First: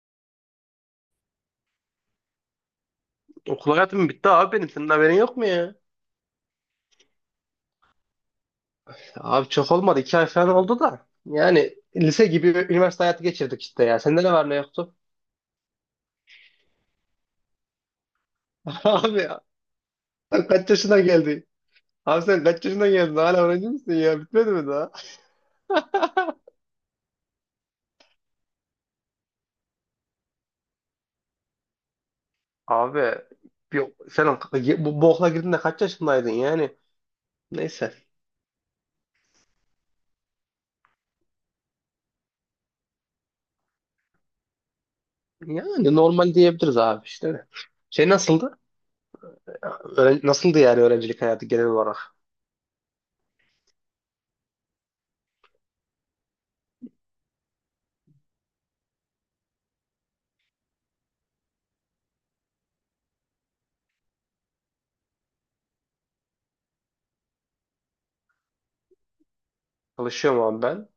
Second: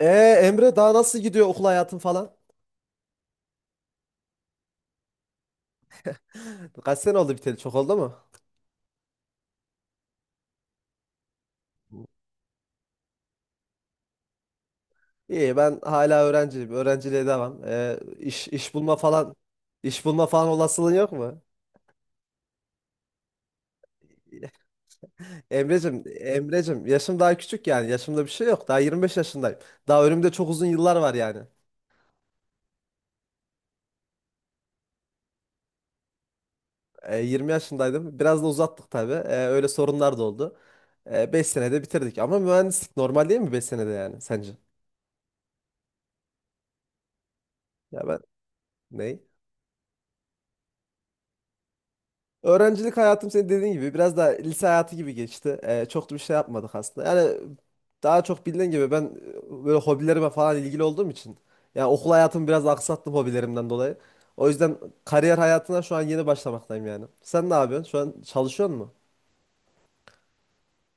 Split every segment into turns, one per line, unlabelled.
Ee, Emre, daha nasıl gidiyor okul hayatın falan?
Okul hayatım bitti abi benim. Senin haberin yok mu ya?
Kaç sene oldu, biteli çok oldu mu?
Abi çok olmadı. İki ay falan oldu da. Yani lise gibi üniversite hayatı geçirdik işte ya. Sende ne var ne yoktu?
İyi, ben hala öğrenciyim. Öğrenciliğe devam. İş, iş bulma
Abi
falan,
ya.
iş bulma
Sen
falan
kaç
olasılığın
yaşına
yok mu?
geldin? Abi sen kaç yaşına geldin? Hala öğrenci misin ya? Bitmedi mi daha?
Emrecim, Emrecim, yaşım daha küçük yani. Yaşımda bir şey yok. Daha 25 yaşındayım. Daha önümde çok uzun yıllar var yani.
Abi bir, sen bu okula girdiğinde kaç yaşındaydın yani?
20
Neyse.
yaşındaydım. Biraz da uzattık tabii. Öyle sorunlar da oldu. 5 senede bitirdik. Ama mühendislik normal değil mi 5 senede yani sence?
Yani normal diyebiliriz abi işte.
Ya
Şey
ben
nasıldı?
ne?
Nasıldı yani öğrencilik hayatı genel olarak?
Öğrencilik hayatım senin dediğin gibi biraz daha lise hayatı gibi geçti. Çok da bir şey yapmadık aslında. Yani daha çok, bildiğin gibi, ben böyle hobilerime falan ilgili olduğum için yani okul hayatımı biraz aksattım hobilerimden dolayı. O yüzden kariyer hayatına şu an yeni başlamaktayım yani. Sen ne yapıyorsun? Şu an çalışıyor musun?
Çalışıyorum abi ben.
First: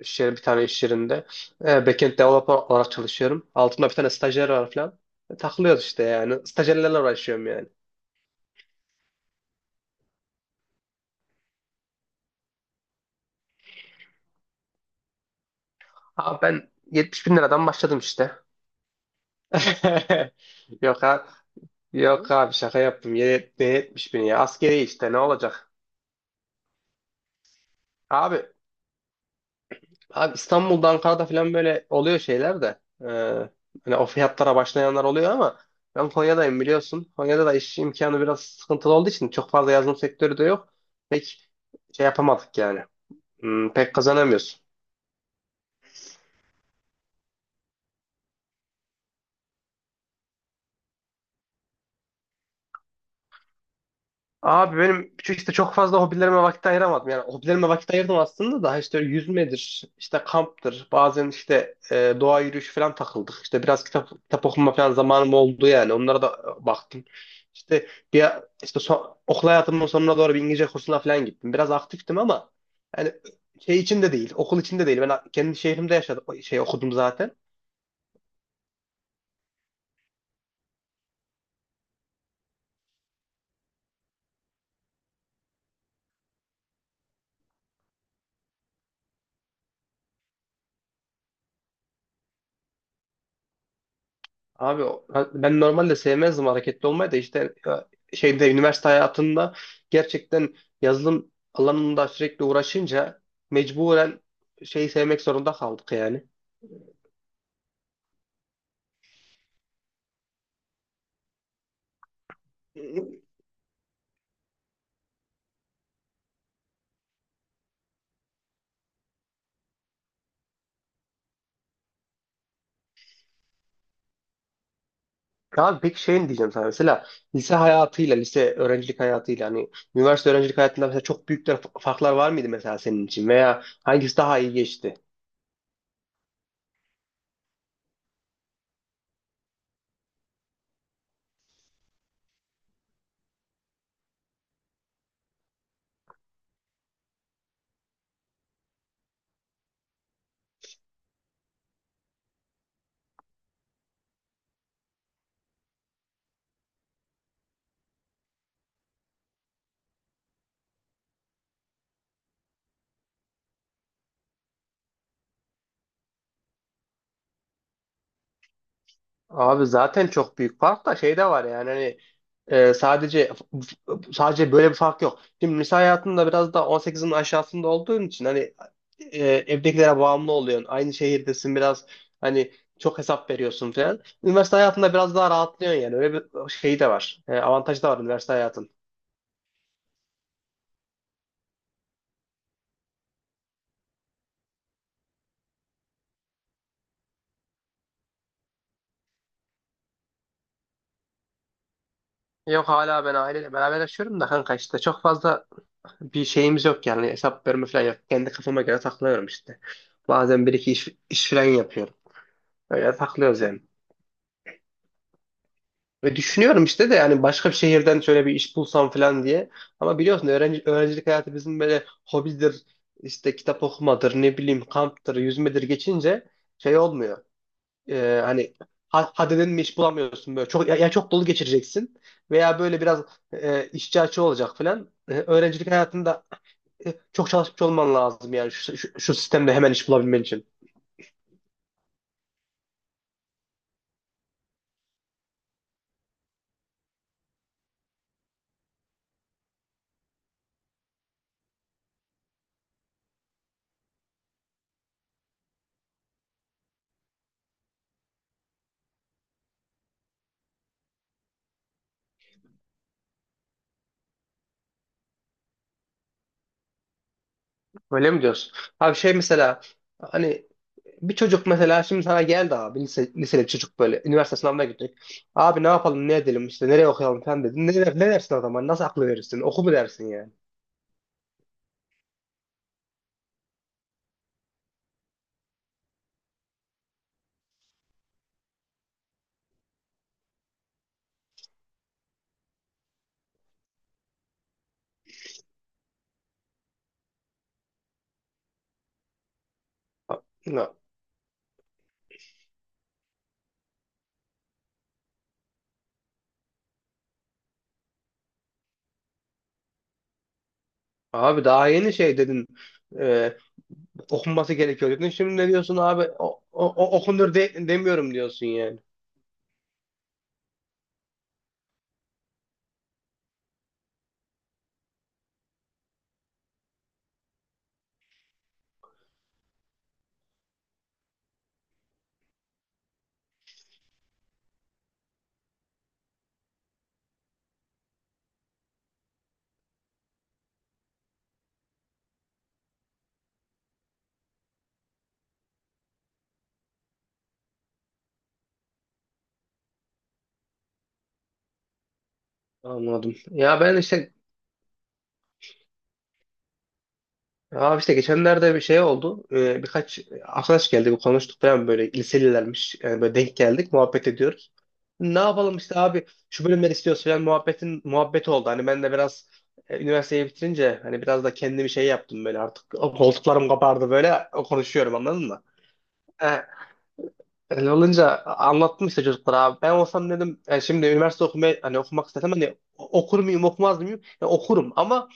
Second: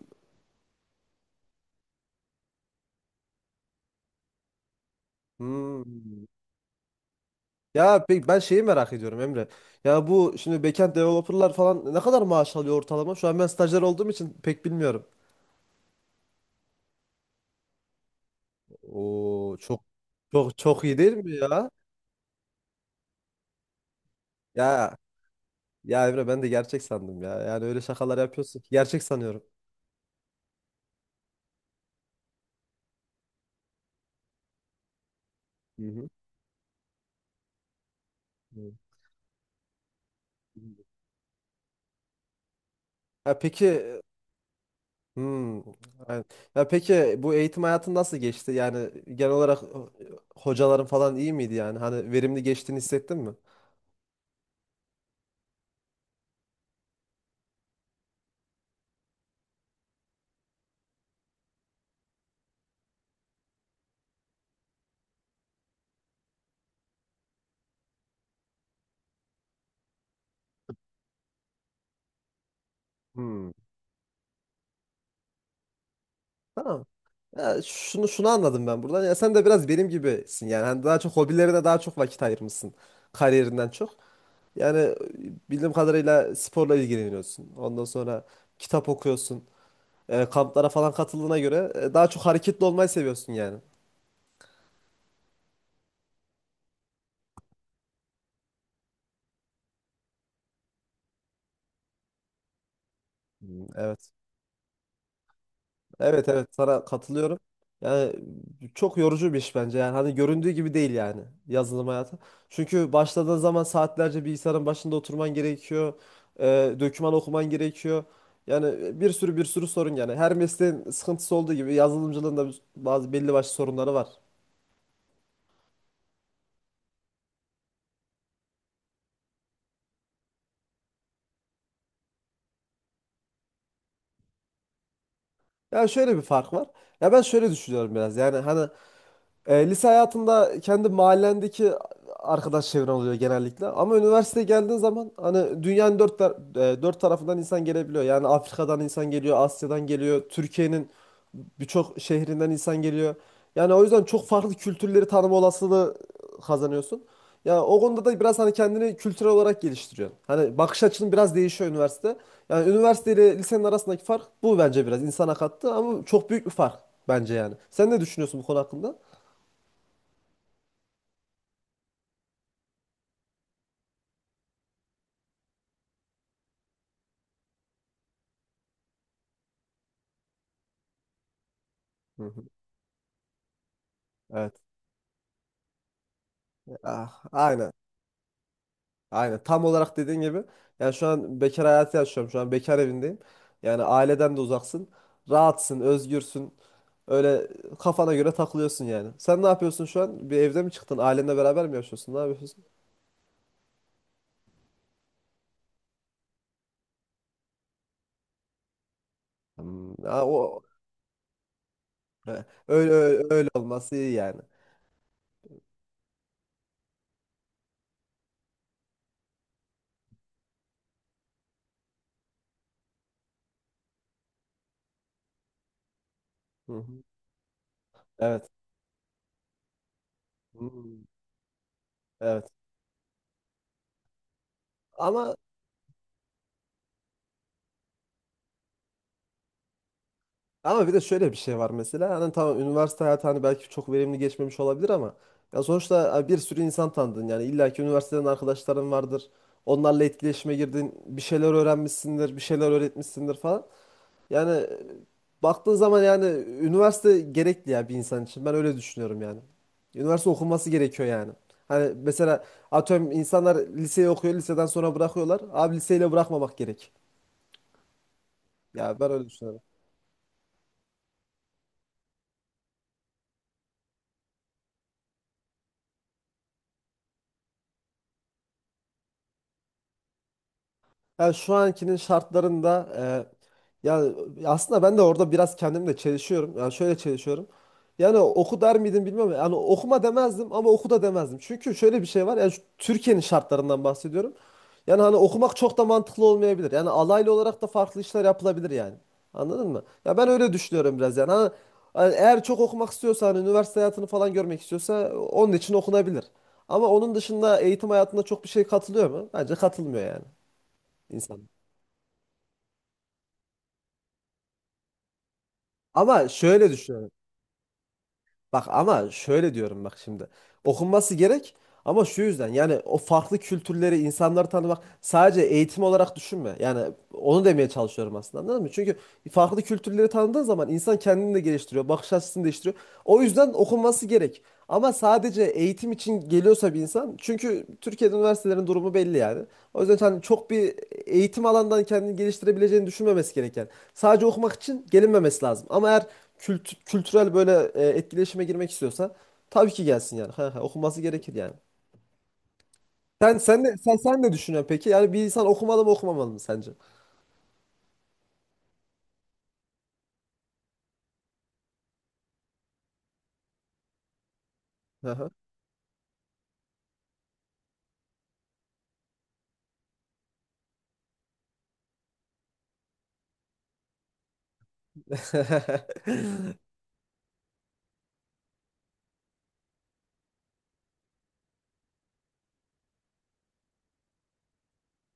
Bir tane iş yerinde. Backend developer olarak çalışıyorum. Altımda bir tane stajyer var falan. Takılıyoruz işte
Hmm.
yani. Stajyerlerle uğraşıyorum yani.
Ya pek ben şeyi merak ediyorum Emre. Ya bu şimdi backend developerlar falan ne kadar maaş alıyor ortalama? Şu an ben stajyer olduğum için pek bilmiyorum.
Abi ben 70 bin liradan başladım işte.
Oo, çok, çok iyi
Yok
değil
abi,
mi ya?
yok abi şaka yaptım. Ne 70 bin ya? Askeri
Ya
işte ne olacak?
Ya Emre, ben de gerçek sandım ya. Yani öyle şakalar
Abi,
yapıyorsun ki gerçek sanıyorum.
abi, İstanbul'da Ankara'da falan böyle oluyor şeyler de. Hani o fiyatlara başlayanlar oluyor ama
Hı hı.
ben Konya'dayım biliyorsun. Konya'da da iş imkanı biraz
Hı.
sıkıntılı olduğu için çok fazla yazılım sektörü de yok. Pek şey yapamadık yani.
Ya peki,
Hmm, pek kazanamıyorsun.
hmm, aynen. Ya peki bu eğitim hayatın nasıl geçti? Yani genel olarak hocaların falan iyi miydi yani? Hani verimli geçtiğini hissettin mi?
Abi benim şu işte çok fazla hobilerime vakit ayıramadım. Yani hobilerime vakit ayırdım aslında da işte yüzmedir, işte kamptır, bazen işte doğa yürüyüşü falan takıldık. İşte biraz kitap okuma falan zamanım oldu yani. Onlara da baktım. İşte bir işte okul hayatımın sonuna doğru bir İngilizce kursuna falan gittim. Biraz aktiftim ama yani
Hmm.
şey için de değil, okul için de değil. Ben kendi şehrimde yaşadım, şey
Tamam.
okudum zaten.
Ya, şunu anladım ben buradan. Ya sen de biraz benim gibisin yani. Hani daha çok hobilerine daha çok vakit ayırmışsın kariyerinden çok. Yani bildiğim kadarıyla sporla ilgileniyorsun. Ondan sonra kitap okuyorsun. Kamplara falan katıldığına göre daha çok hareketli olmayı seviyorsun yani.
Abi o- Ben normalde sevmezdim hareketli olmayı da işte şeyde üniversite hayatında gerçekten yazılım alanında sürekli uğraşınca
Hmm, evet.
mecburen şeyi sevmek zorunda kaldık yani.
Evet, evet, sana katılıyorum. Yani çok yorucu bir iş bence. Yani hani göründüğü gibi değil yani yazılım hayatı. Çünkü başladığın zaman saatlerce bilgisayarın başında oturman gerekiyor. E, Döküman okuman gerekiyor. Yani bir sürü sorun yani. Her mesleğin sıkıntısı olduğu gibi yazılımcılığın da bazı belli başlı sorunları var.
Abi peki şey diyeceğim sana mesela lise hayatıyla lise öğrencilik hayatıyla hani üniversite öğrencilik hayatında mesela çok büyük de farklar var mıydı mesela senin için veya hangisi daha iyi geçti?
Ya şöyle bir fark var. Ya ben şöyle düşünüyorum biraz. Yani hani lise hayatında kendi mahallendeki arkadaş çevren oluyor genellikle. Ama üniversiteye geldiğin zaman hani dünyanın dört tarafından insan gelebiliyor. Yani Afrika'dan insan geliyor, Asya'dan geliyor, Türkiye'nin birçok şehrinden insan geliyor. Yani o yüzden çok farklı kültürleri tanıma olasılığı kazanıyorsun. Ya o konuda da biraz hani kendini kültürel olarak geliştiriyorsun. Hani bakış açın biraz değişiyor üniversite. Yani üniversite ile lisenin arasındaki fark bu, bence biraz insana kattı ama çok büyük bir fark bence yani. Sen ne düşünüyorsun bu konu hakkında?
Abi zaten çok büyük fark da şey de var yani hani e, sadece sadece böyle bir fark yok. Şimdi lise hayatında biraz da 18'in aşağısında olduğun için hani evdekilere bağımlı oluyorsun. Aynı şehirdesin biraz
Hı hı.
hani çok hesap veriyorsun falan. Üniversite
Evet.
hayatında biraz daha rahatlıyorsun yani. Öyle bir şey de var.
Ah, aynen.
Avantajı da var üniversite hayatın.
Aynen. Tam olarak dediğin gibi. Yani şu an bekar hayatı yaşıyorum. Şu an bekar evindeyim. Yani aileden de uzaksın. Rahatsın, özgürsün. Öyle kafana göre takılıyorsun yani. Sen ne yapıyorsun şu an? Bir evde mi çıktın? Ailenle beraber mi yaşıyorsun? Ne yapıyorsun?
Yok hala ben aileyle beraber yaşıyorum da kanka işte çok fazla bir şeyimiz yok yani hesap verme falan yok. Kendi kafama göre takılıyorum işte.
Hmm, ha,
Bazen bir
o
iki iş falan yapıyorum.
he, öyle,
Öyle
öyle
takılıyoruz
öyle
yani.
olması iyi yani.
Ve düşünüyorum işte de yani başka bir şehirden şöyle bir iş bulsam falan diye. Ama biliyorsun öğrencilik hayatı bizim böyle hobidir, işte kitap okumadır, ne bileyim kamptır, yüzmedir geçince
Hı
şey
hı.
olmuyor.
Evet.
Hani hadi dedim mi iş bulamıyorsun böyle. Ya
Hmm,
çok dolu geçireceksin
evet.
veya böyle biraz işçi açığı olacak falan.
Ama
Öğrencilik hayatında çok çalışmış olman lazım yani şu sistemde hemen iş bulabilmen için.
ama bir de şöyle bir şey var mesela. Hani tamam, üniversite hayatı hani belki çok verimli geçmemiş olabilir ama ya sonuçta, ha, bir sürü insan tanıdın yani. İlla ki üniversiteden arkadaşların vardır. Onlarla etkileşime girdin. Bir şeyler öğrenmişsindir, bir şeyler öğretmişsindir falan. Yani baktığın zaman yani üniversite gerekli ya bir insan için. Ben öyle düşünüyorum yani. Üniversite okunması gerekiyor yani. Hani mesela atıyorum insanlar liseyi okuyor, liseden sonra bırakıyorlar. Abi liseyle bırakmamak gerek.
Öyle mi diyorsun? Abi
Ya ben
şey
öyle düşünüyorum.
mesela hani bir çocuk mesela şimdi sana geldi abi liseli bir çocuk böyle üniversite sınavına gittik. Abi ne yapalım ne edelim işte nereye okuyalım falan dedin. Ne dersin o zaman? Nasıl aklı verirsin? Oku mu dersin yani?
Yani şu ankinin şartlarında yani aslında ben de orada biraz kendimle çelişiyorum. Yani şöyle çelişiyorum. Yani oku der miydim bilmiyorum. Yani okuma demezdim ama oku da demezdim. Çünkü şöyle bir şey var. Yani şu Türkiye'nin şartlarından bahsediyorum. Yani hani okumak çok da mantıklı olmayabilir. Yani alaylı olarak da farklı işler yapılabilir yani. Anladın mı? Ya
A-
ben öyle
ya,
düşünüyorum biraz yani. Hani eğer çok okumak istiyorsa, hani üniversite hayatını falan görmek istiyorsa onun için okunabilir. Ama onun dışında eğitim hayatında çok bir şey katılıyor mu? Bence katılmıyor yani
Abi
insan.
daha yeni şey dedin e, okunması gerekiyor dedin. Şimdi ne diyorsun abi?
Ama şöyle düşünüyorum.
Okunur demiyorum diyorsun
Bak,
yani.
ama şöyle diyorum bak şimdi. Okunması gerek ama şu yüzden, yani o farklı kültürleri, insanları tanımak sadece eğitim olarak düşünme. Yani onu demeye çalışıyorum aslında, anladın mı? Çünkü farklı kültürleri tanıdığın zaman insan kendini de geliştiriyor, bakış açısını değiştiriyor. O yüzden okunması gerek. Ama sadece eğitim için geliyorsa bir insan, çünkü Türkiye'de üniversitelerin durumu belli yani. O yüzden hani çok bir eğitim alandan kendini geliştirebileceğini düşünmemesi gereken. Sadece okumak için gelinmemesi lazım. Ama eğer kültürel böyle etkileşime girmek istiyorsa tabii ki gelsin yani. Ha, ha, okunması gerekir yani.
Anladım.
Sen sen
Ya
ne
ben
sen
işte
sen ne düşünüyorsun peki? Yani bir insan okumalı mı okumamalı mı sence?
abi işte geçenlerde bir şey oldu. Birkaç arkadaş geldi, bir konuştuk falan böyle liselilermiş. Yani böyle denk geldik, muhabbet ediyoruz.
Hı
Ne
hı.
yapalım işte abi şu bölümleri istiyoruz falan muhabbetin muhabbeti oldu. Hani ben de biraz üniversiteyi bitirince hani biraz da kendimi şey yaptım böyle artık o koltuklarım kapardı böyle o konuşuyorum anladın mı? E, Öyle olunca anlattım işte çocuklara abi. Ben olsam dedim şimdi üniversite okumaya hani okumak istesem hani okur muyum okumaz mıyım? Ya okurum ama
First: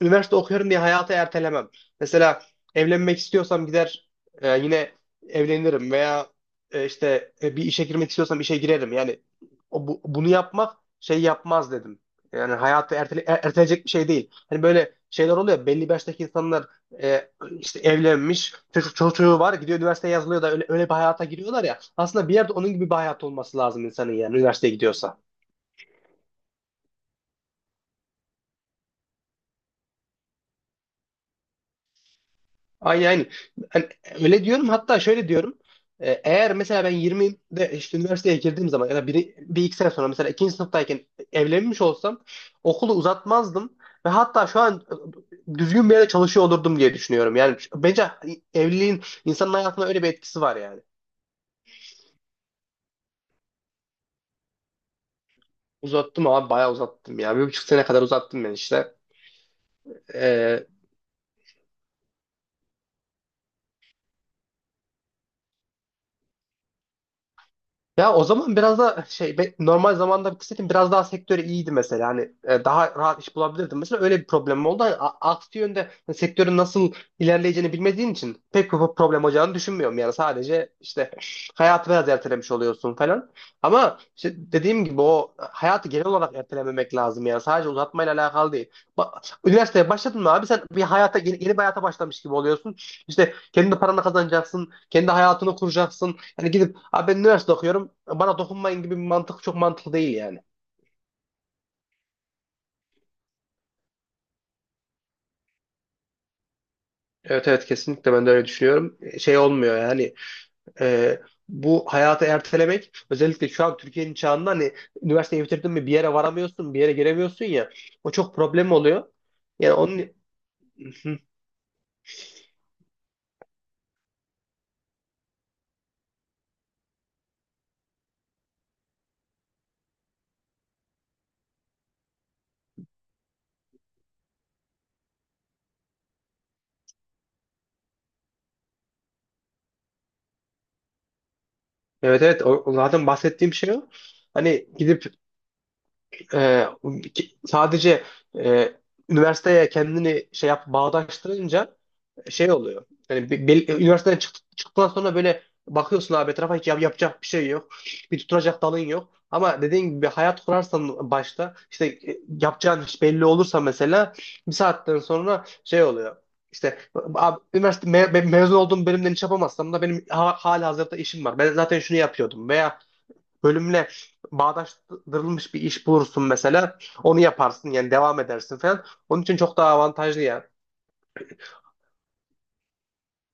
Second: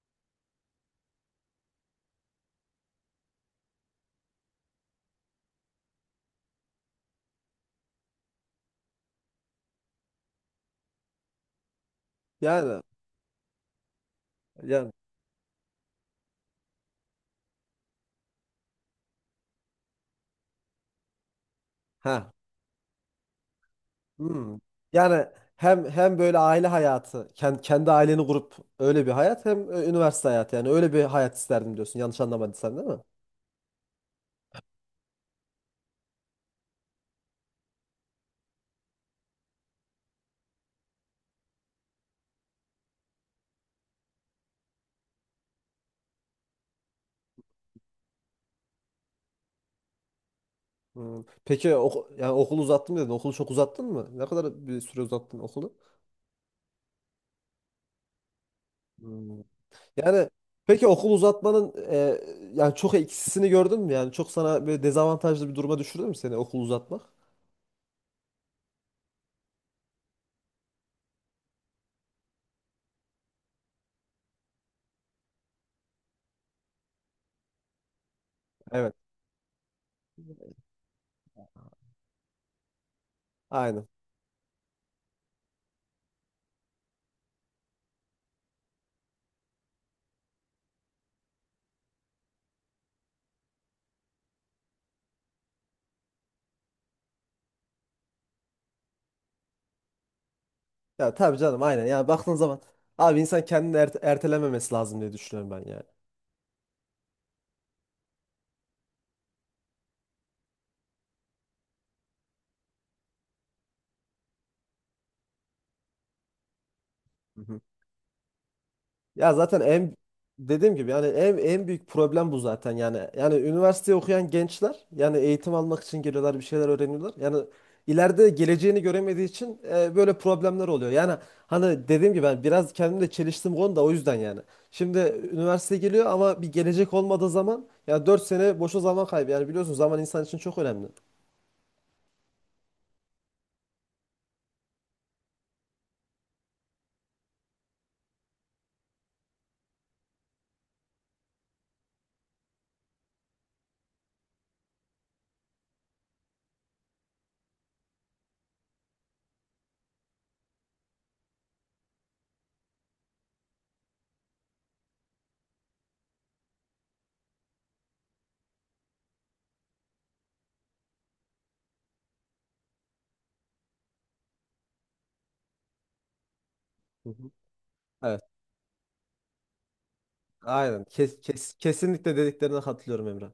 üniversite okuyorum diye hayatı ertelemem. Mesela evlenmek istiyorsam gider yine evlenirim veya bir işe girmek istiyorsam işe girerim. Yani o, bunu yapmak şey yapmaz dedim. Yani
Yani
hayatı erteleyecek bir şey değil. Hani
yani
böyle şeyler oluyor. Belli bir yaştaki insanlar e, işte evlenmiş, çocuğu var, gidiyor üniversiteye yazılıyor da öyle bir hayata giriyorlar ya. Aslında
ha,
bir yerde onun gibi bir hayat olması lazım insanın yani
hmm.
üniversiteye gidiyorsa.
Yani hem böyle aile hayatı, kendi aileni kurup öyle bir hayat, hem üniversite hayatı, yani öyle bir hayat isterdim diyorsun. Yanlış anlamadıysam değil mi?
Ay yani hani öyle diyorum hatta şöyle diyorum. Eğer mesela ben 20'de işte üniversiteye girdiğim zaman ya da biri, bir iki sene sonra mesela ikinci sınıftayken evlenmiş olsam okulu uzatmazdım ve hatta şu an düzgün bir yerde çalışıyor olurdum diye düşünüyorum. Yani bence hani, evliliğin insanın hayatına öyle bir etkisi var yani.
Hmm. Peki oku, yani okulu uzattım dedin. Okulu çok uzattın mı? Ne kadar bir süre uzattın okulu?
Uzattım abi bayağı uzattım ya. Bir buçuk sene kadar uzattım ben işte.
Hmm. Yani
Ee,
peki okul uzatmanın yani çok eksisini gördün mü? Yani çok sana böyle dezavantajlı bir duruma düşürdü mü seni okul uzatmak?
Ya o zaman biraz da normal zamanda bitirseydim biraz daha sektörü iyiydi mesela. Hani daha rahat iş bulabilirdim. Mesela öyle bir problemim oldu. Hani aksi yönde hani sektörün nasıl ilerleyeceğini bilmediğin için pek bir
Evet.
problem olacağını düşünmüyorum. Yani sadece işte hayatı biraz ertelemiş oluyorsun falan.
Aynen.
Ama işte dediğim gibi o hayatı genel olarak ertelememek lazım yani. Sadece uzatmayla alakalı değil. Ba- Üniversiteye başladın mı abi sen bir hayata yeni bir hayata başlamış gibi oluyorsun. İşte kendi paranı kazanacaksın, kendi hayatını kuracaksın. Hani gidip abi ben üniversite okuyorum bana dokunmayın gibi bir mantık çok mantıklı değil yani.
Ya tabii canım aynen. Yani baktığın zaman abi insan kendini ertelememesi lazım diye düşünüyorum ben yani.
Evet evet kesinlikle ben de öyle düşünüyorum. Şey olmuyor yani e, bu hayatı ertelemek özellikle şu an Türkiye'nin çağında hani üniversiteyi bitirdin mi bir yere varamıyorsun bir yere
Hı
giremiyorsun
hı.
ya o çok problem oluyor.
Ya zaten
Yani
en
onun
dediğim gibi yani
Hı.
en büyük problem bu zaten yani. Yani üniversite okuyan gençler yani eğitim almak için geliyorlar, bir şeyler öğreniyorlar. Yani ileride geleceğini göremediği için böyle problemler oluyor. Yani hani dediğim gibi ben biraz kendimle çeliştim konuda o yüzden yani. Şimdi üniversite geliyor ama bir gelecek olmadığı zaman ya 4 sene boşa zaman kaybı. Yani biliyorsun zaman insan için çok önemli.
Evet evet o zaten bahsettiğim şey o. Hani gidip e, sadece e, üniversiteye kendini şey yap bağdaştırınca şey oluyor. Yani üniversiteden çıktıktan sonra böyle bakıyorsun abi etrafa hiç yapacak bir şey yok. Bir tutunacak dalın yok. Ama dediğin gibi bir hayat kurarsan başta işte yapacağın iş belli olursa mesela bir saatten sonra şey oluyor. İşte abi, üniversite mezun olduğum bölümden iş yapamazsam da benim ha hali hazırda işim var. Ben zaten şunu yapıyordum veya bölümle bağdaştırılmış bir iş bulursun mesela
Hı
onu
hı.
yaparsın yani devam
Evet.
edersin falan. Onun için çok daha avantajlı yani.
Aynen. Kesinlikle dediklerine katılıyorum Emre.